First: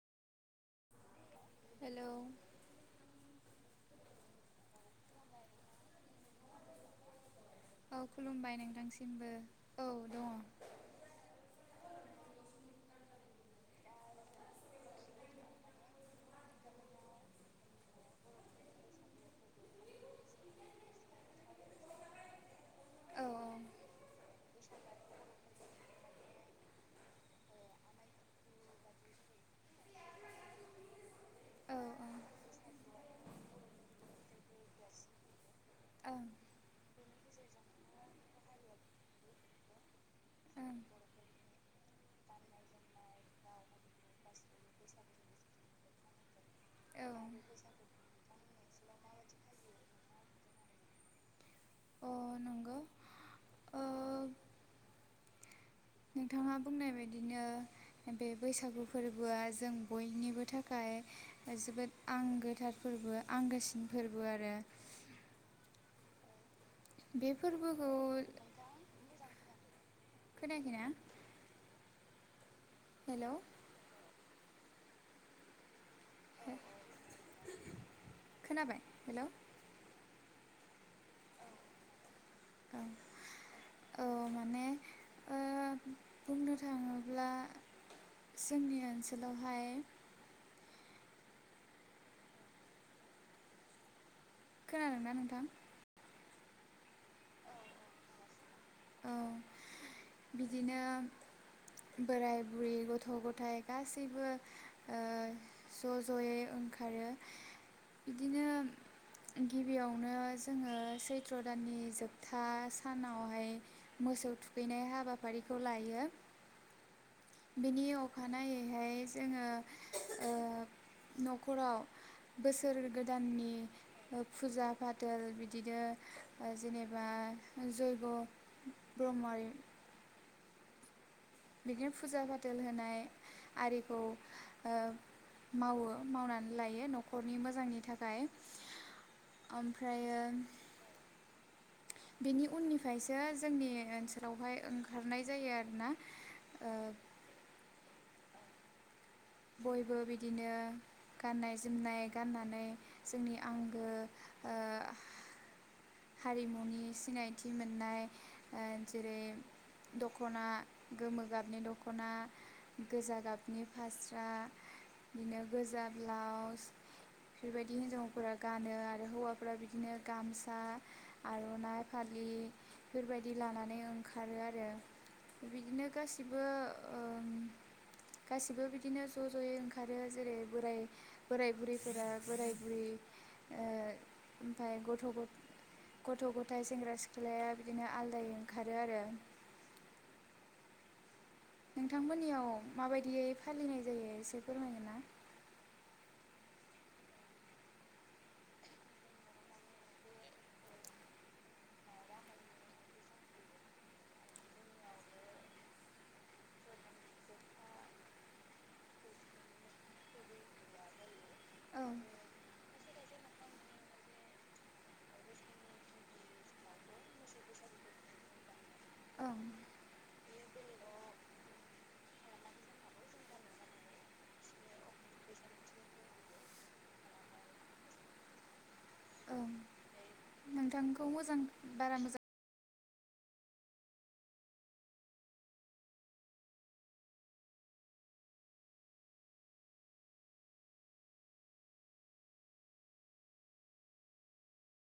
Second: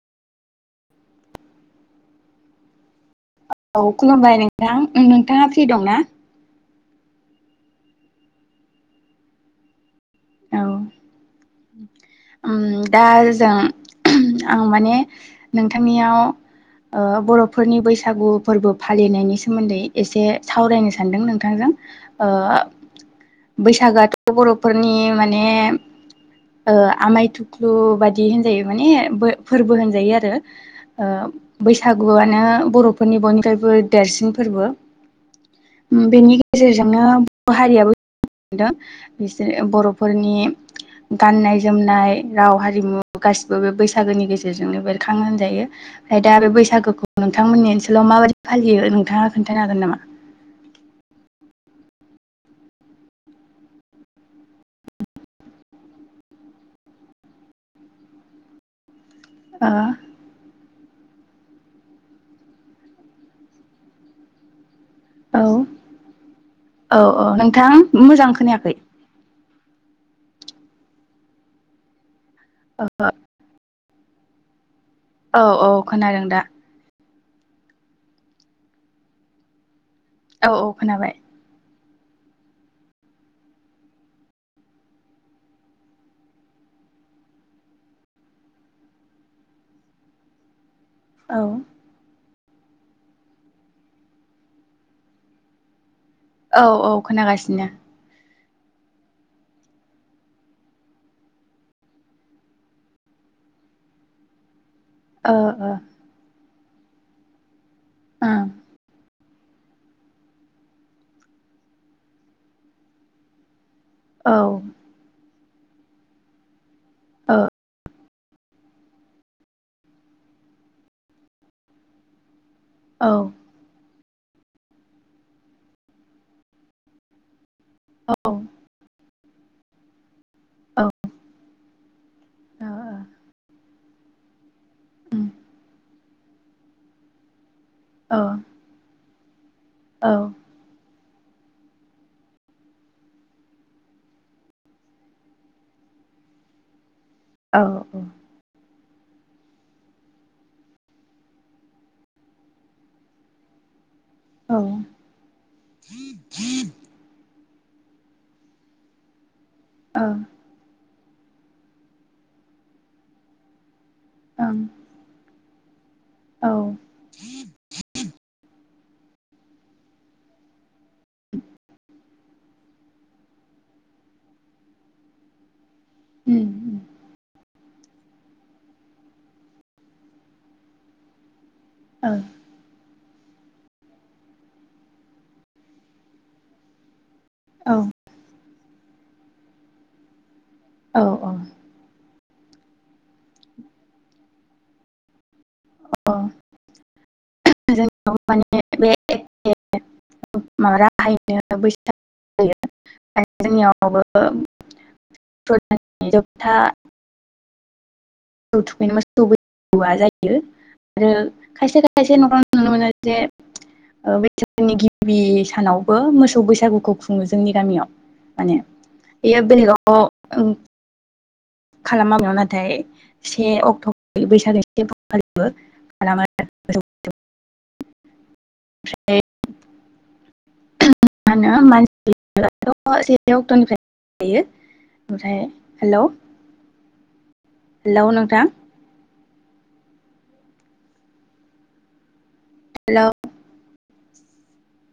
हेल' औ खुलुमबाय नोंथां नोंथांङा फ्रि दं ना? औ खुलुमबाय नोंथांसिमबो औ दं। औ उम्म दा जों आं माने नोंथांनियाव ओ बर'फोरनि बैसागु फोरबो फालिनायनि सोमोन्दै एसे सावरायनो सानदों नोंथांजों ओ औ बैसागोआथ' बर'फोरनि ने ओ आमाय थुख्लु बाददि होनजायो। माने बो फोरबो होनजायो आरो ओ औ बैसागुआनो बर' फोरनि बयनिफ्राइबो देरसिन फोरबो उम्म औ बेनि ओं गेजेरजोंनो बर' हारियाबो बिसोर बर' फोरनि गाननाय जोमनाय राव हारिमु गासिबो बे बैसागोनि गेजेरजोंनो बेरखांङो होनजायो ओमफ्राय दा बे बैसागोखौ ओं नोंथांमोननि ओनसोलाव माबायदि फालियो नोंथांङा खोन्थानो हागोन नामा? अ नंगौ ओ नोंथांङा बुंनाय बायदिनो बे बैसागु फोरबोआ जों बयनिबो थाख थाखाय जोबोद आंगोथार फोरबो आंगोसिन फोरबो आरो। औ औ औ बे नोंथां फोरबोखौ मोजां खोनायाखै। खोनायाखैना? हेलौ [unintelligible] औ औ खोनादों दा? खोनाबाय हेल'? औ औ खोनाबाय। औ औ माने ओ बुंनो थांङोब्ला जोंनि ओनसोलावहाय औ खोनादोंना नोंथां? औ औ खोनागासिनो। ओ बिदिनो बोराय बुरै गथ' गथायाइ गासैबो ओ ज' ज'यै ओं आरो उम्म गिबियावनो जोङो सैथ्र' दाननि जोबथा सानावहाय मोसौ ओं औ थुखैनाय हाबाफारि। खौ लायो। बिनि अखानायैहाय जोङो ओ। न'खराव बोसोर ओ औ गोदाननि ओ फुजा फाथाल बिदिनो ओ जेनेबा। जैग' औ ब्रह्महारि। औ। बिदिनो फुजा फाथाल होनाय आरिखौ ओ उम मावो मावनानै लायो न'खरनि मोजांनि। नि औ थाखाय ओमफ्राय औ ओ। बेनि उननिफ्रायसो जोंनि ओनसोलावहाय ओंखारनाय जायो आरो ना ओ औ औ। बयबो बिदिनो गाननाय जोमनाय गाननानै जोंनि आंगो। ओ औ हारिमुनि सिनायथि। मोननाय ओ जेरै दख'ना। गोमो गाबनि दख'ना गोजा गाबनि फास्रा। ओं बिदिनो। गोजा। औ ब्लाउस बेफोरबायदि हिनजावफोरा। गानो आरो हौवाफ्रा बिदिनो गामसा। आर'नाइ फालि बेबायदि लानानै ओंखारो आरो बिदिनो उम गासिबो ओ गासिबो बि बिनो ज' ज'यै ओंखारो जेरै बोराय बोराय बुरैफोरा औ बोराय बुरै ओ ओमफाय गथ' गथ गथ' गथाय सेंग्रा सिख्ला सिख्लाया औ बिदिनो आलदायै ओंखारो आरो। औ औ। नोंथांमोननियाव माबायदियै फालिनाय जायो एसे फोरमायगोन ना। औ माने बेबादिनो एखे। माबा राहायनो बैस जायो जोंनियावबो बैसागनि जोबथा। मोसौ थुखैनो मोसौ बौआ जायो आरो खायसे ओं खायसे न'याव नुनो मोनो। जे बैसागोनि गिबि सानावबो मोसौ बैसागुखौ खुङो जोंनि गामियाव माने। ओं बेयो बेलेगयाव। ओम। खालामा बेनाव नाथाय से अक्ट' बैसागो से फेब्रुवारिबो खालामो ओमफ्राय। नोंथांनिखौ मोजां बारा मोजां [unintelligible] से अक्ट'निफ्राय [unintelligible] ओमफ्राय हेल' हेल' नोंथां हेल'